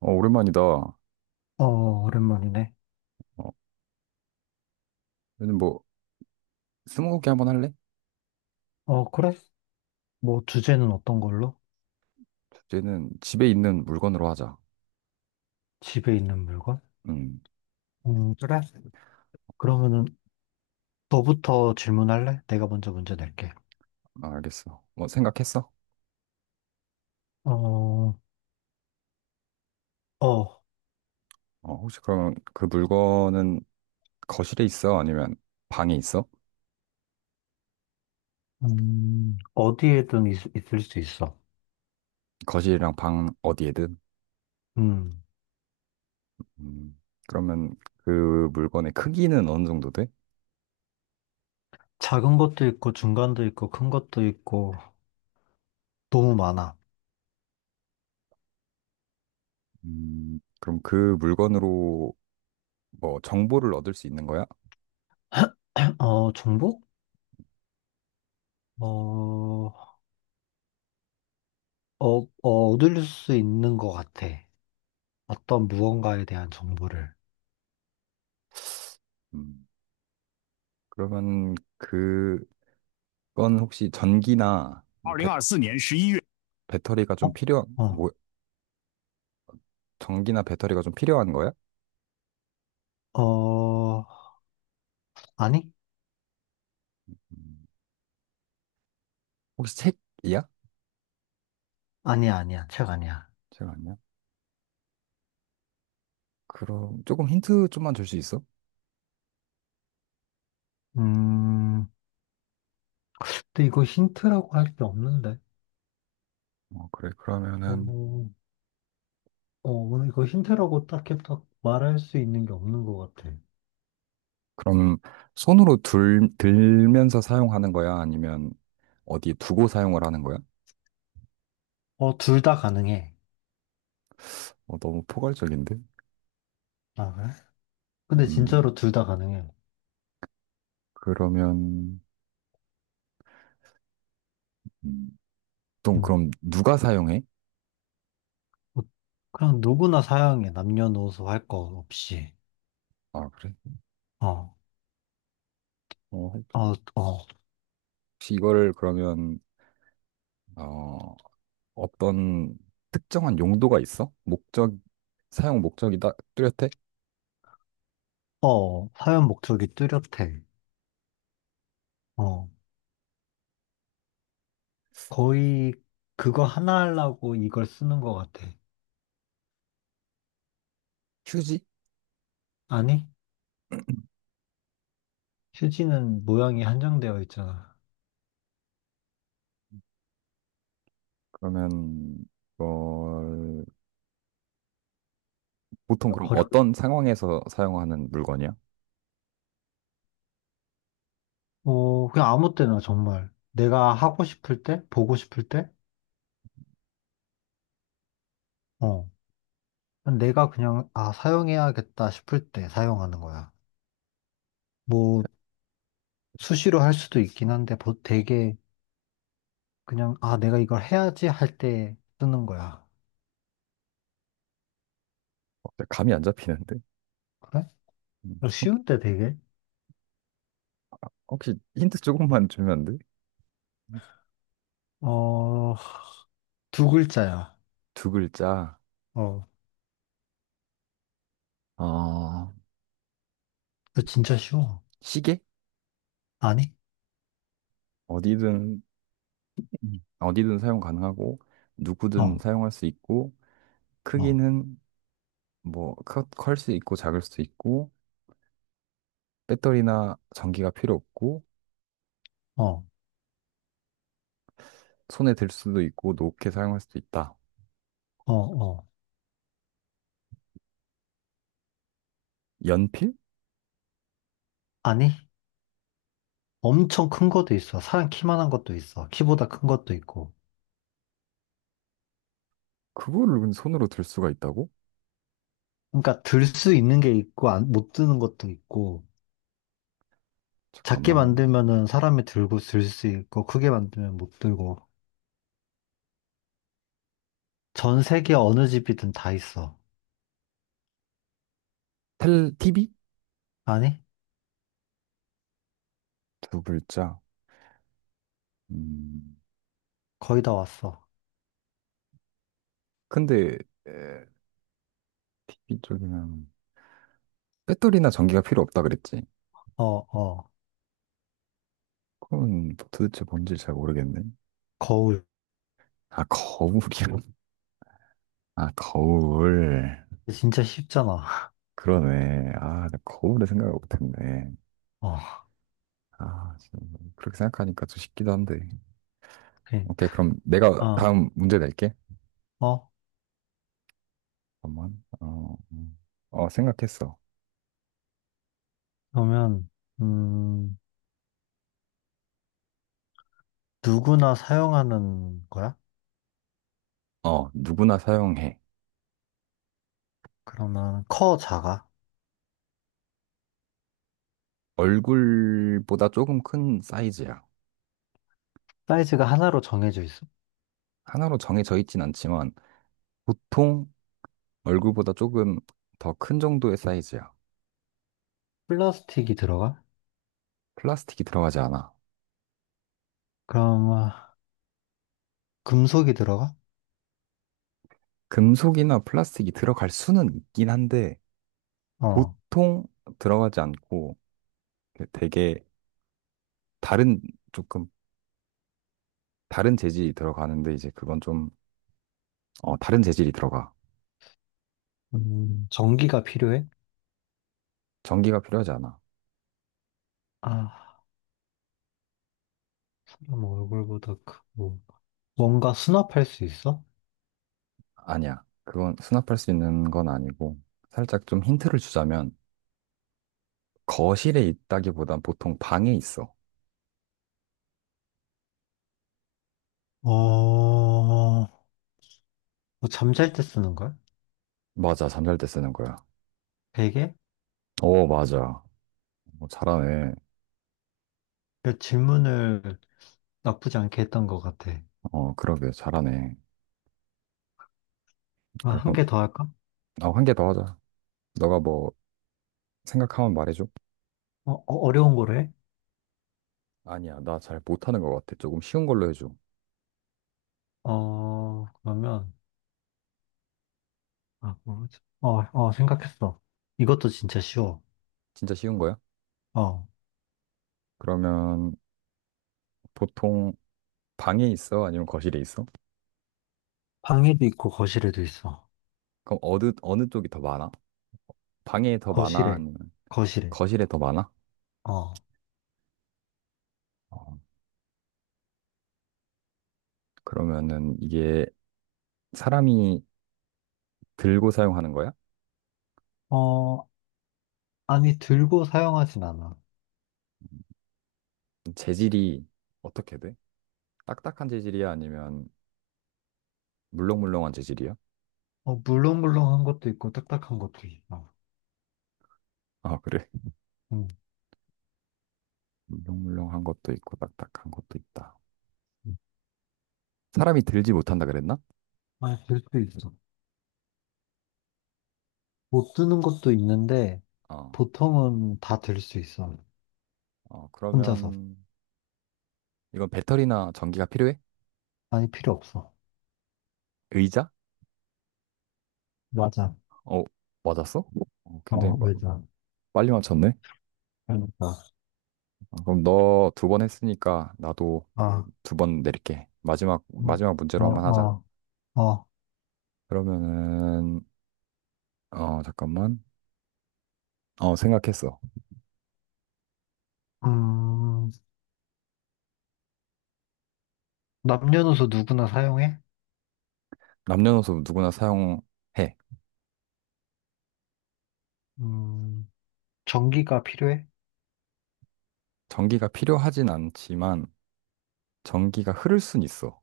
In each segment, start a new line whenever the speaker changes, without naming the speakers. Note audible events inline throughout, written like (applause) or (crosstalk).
오랜만이다.
어, 오랜만이네.
얘는 뭐, 스무고개 한번 할래?
그래? 뭐, 주제는 어떤 걸로?
주제는 집에 있는 물건으로 하자.
집에 있는 물건?
음,
그래?
어,
그러면은, 너부터 질문할래? 내가 먼저 문제 낼게.
아, 알겠어. 뭐, 생각했어?
어, 어,
혹시 그러면 그 물건은 거실에 있어? 아니면 방에 있어?
어디에든 을수 있어.
거실이랑 방 어디에든?
음,
음, 그러면 그 물건의 크기는 어느 정도 돼?
작은 것도 있고, 중간도 있고, 큰 것도 있고, 너무 많아.
그럼 그 물건으로 뭐, 정보를 얻을 수 있는 거야?
어, 정보? 어, 어, 얻을 수 있는 것 같아. 어떤 무언가에 대한 정보를.
음, 그러면 그건 혹시 전기나
二零二四年十一月，
배터리가
어?
좀 필요한,
어,
뭐, 전기나 배터리가 좀 필요한 거야?
어, 아니?
음, 혹시 책이야?
아니야, 아니야. 책 아니야.
책 아니야? 그럼 조금 힌트 좀만 줄 수 있어?
음, 근데 이거 힌트라고 할 게 없는데.
어, 그래. 그러면은
어, 오늘 이거 힌트라고 딱히 딱 말할 수 있는 게 없는 것 같아.
그럼 손으로 들면서 사용하는 거야? 아니면 어디 두고 사용을 하는 거야?
어, 둘 다 가능해.
어, 너무 포괄적인데?
아, 그래? 근데
음,
진짜로 둘 다 가능해.
그러면 음, 보통
음.
그럼 누가 사용해?
어, 그냥 누구나 사용해. 남녀노소 할 거 없이.
아, 그래?
어,
어,
어, 어,
혹시 이거를 그러면 어, 어떤 특정한 용도가 있어? 목적 사용 목적이 다 뚜렷해?
사용 목적이 뚜렷해. 어, 거의 그거 하나 하려고 이걸 쓰는 것 같아.
휴지?
아니? 휴지는 모양이 한정되어 있잖아.
그러면 이걸 보통 그럼
어렵,
어떤 상황에서 사용하는 물건이야?
어, 그냥 아무 때나 정말. 내가 하고 싶을 때, 보고 싶을 때, 어. 내가 그냥, 아, 사용해야겠다 싶을 때 사용하는 거야. 뭐, 수시로 할 수도 있긴 한데, 되게 그냥, 아, 내가 이걸 해야지 할 때 쓰는 거야.
어, 감이 안 잡히는데?
그래?
음.
쉬운데 되게?
혹시 힌트 조금만 주면 안 돼?
어, 두 글자야.
두 글자.
어,
어,
이 진짜 쉬워.
시계?
아니?
어디든 어디든 사용 가능하고 누구든
어,
사용할 수 있고
어,
크기는 뭐 클 수 있고 작을 수도 있고 배터리나 전기가 필요 없고
어,
손에 들 수도 있고 높게 사용할 수도 있다.
어.
연필?
아니? 엄청 큰 것도 있어. 사람 키만한 것도 있어. 키보다 큰 것도 있고.
그거를 근데 손으로 들 수가 있다고?
그러니까 들 수 있는 게 있고 안, 못 드는 것도 있고 작게
잠깐만.
만들면은 사람이 들고 들 수 있고 크게 만들면 못 들고 전 세계 어느 집이든 다 있어.
TV?
아니?
두 글자. 음.
거의 다 왔어.
근데 에, TV 쪽이면 배터리나 전기가 필요 없다 그랬지.
어, 어.
그건 뭐 도대체 뭔지 잘 모르겠네.
거울.
아, 거울이야. 아, 거울.
진짜 쉽잖아.
그러네. 아, 나 거울을 생각을 못했네.
(laughs) 어.
아, 진짜 뭐 그렇게 생각하니까 좀 쉽기도 한데.
그,
오케이, 그럼 내가
어,
다음 문제 낼게.
어.
잠깐만. 어, 어, 생각했어.
그러면 음, 누구나 사용하는 거야?
어, 누구나 사용해.
그러면 커 작아?
얼굴보다 조금 큰 사이즈야.
사이즈가 하나로 정해져 있어?
하나로 정해져 있진 않지만 보통 얼굴보다 조금 더 큰 정도의 사이즈야.
플라스틱이 들어가?
플라스틱이 들어가지 않아.
그럼 아, 금속이 들어가?
금속이나 플라스틱이 들어갈 수는 있긴 한데,
어.
보통 들어가지 않고 되게 다른, 조금 다른 재질이 들어가는데, 이제 그건 좀, 어, 다른 재질이 들어가.
전기가 필요해?
전기가 필요하지 않아.
아, 사람 얼굴보다 크고. 뭔가 수납할 수 있어?
아니야. 그건 수납할 수 있는 건 아니고, 살짝 좀 힌트를 주자면, 거실에 있다기보단 보통 방에 있어.
어, 뭐 잠잘 때 쓰는 걸?
맞아, 잠잘 때 쓰는 거야.
베개?
오, 맞아. 어, 잘하네.
그 질문을 나쁘지 않게 했던 것 같아.
어, 그러게, 잘하네.
아, 한
그럼,
개 더 할까?
나 한 개 더 하자. 너가 뭐, 생각하면 말해줘.
어려운 거래?
아니야, 나 잘 못하는 것 같아. 조금 쉬운 걸로 해줘.
어, 그러면, 아, 뭐지? 생각했어. 이것도 진짜 쉬워.
진짜 쉬운 거야?
어,
그러면, 보통, 방에 있어? 아니면 거실에 있어?
방에도 있고 거실에도 있어. 음.
그럼 어느 쪽이 더 많아? 방에 더 많아?
거실에,
아니면
거실에.
거실에 더 많아?
어,
어, 그러면은, 이게, 사람이 들고 사용하는 거야?
어, 아니, 들고 사용하진 않아.
재질이 어떻게 돼? 딱딱한 재질이야? 아니면, 물렁물렁한 재질이야?
어, 물렁물렁한 것도 있고 딱딱한 것도 있어.
아, 그래. (laughs)
응.
물렁물렁한 것도 있고, 딱딱한 것도 있다. 사람이 들지 못한다 그랬나?
아, 들 수 있어. 못 드는 것도 있는데
어,
보통은 다 들 수 있어.
어,
혼자서.
그러면 이건 배터리나 전기가 필요해?
많이 필요 없어.
의자?
맞아.
어, 맞았어? 어,
어, 맞아.
빨리 맞췄네.
그러니까.
어, 그럼 너 두 번 했으니까 나도
아,
두 번 내릴게. 마지막
음.
마지막
어,
문제로 한번 하자.
어, 어.
그러면은 어, 잠깐만. 어, 생각했어.
음, 남녀노소 누구나 사용해?
남녀노소 누구나 사용해.
음, 전기가 필요해?
전기가 필요하진 않지만 전기가 흐를 순 있어.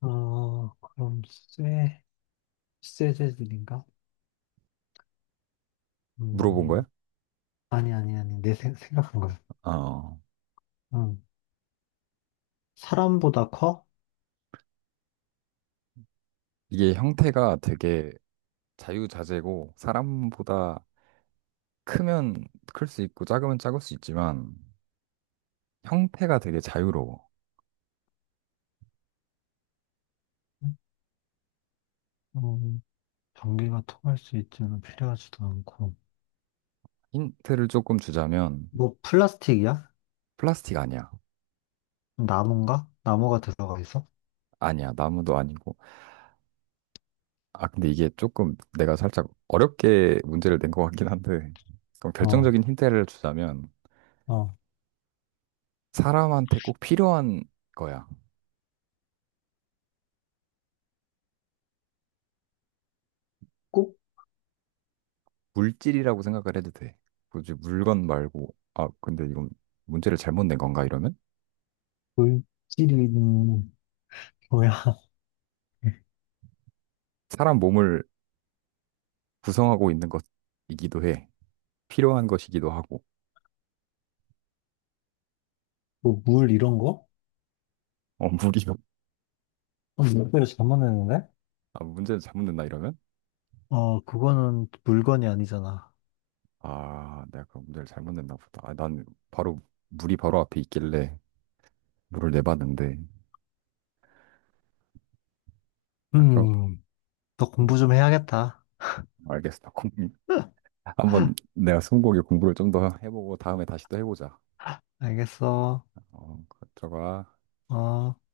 어, 그럼 쇠, 쇠재질인가?
물어본 거야?
음, 아니, 아니, 아니. 내 각한 거야.
어,
음, 사람보다 커?
이게 형태가 되게 자유자재고 사람보다 크면 클 수 있고 작으면 작을 수 있지만 형태가 되게 자유로워.
음, 전기가 통할 수 있지는 필요하지도 않고.
힌트를 조금 주자면
뭐 플라스틱이야?
플라스틱 아니야.
나무인가? 나무가 들어가 있어?
아니야. 나무도 아니고. 아, 근데 이게 조금 내가 살짝 어렵게 문제를 낸 것 같긴 한데 그럼
어,
결정적인 힌트를 주자면
어.
사람한테 꼭 필요한 거야.
꼭
물질이라고 생각을 해도 돼. 굳이 물건 말고 아, 근데 이건 문제를 잘못 낸 건가 이러면
물질이는 뭐야? (laughs)
사람 몸을 구성하고 있는 것이기도 해. 필요한 것이기도 하고.
뭐 물 이런 거?
어, 물이요.
어, 물배를 잘못 했는데
아, 문제를 잘못 냈나 이러면?
어, 그거는 물건이 아니잖아.
아, 내가 그 문제를 잘못 냈나 보다. 아, 난 바로 물이 바로 앞에 있길래 물을 내봤는데. 아, 그럼
음, 너
음,
공부 좀 해야겠다.
알겠어. 공- (laughs) 한번 내가 스무고개 공부를 좀 더 해보고 다음에 다시 또 해보자.
알겠어.
어, 그거 들어가.
어.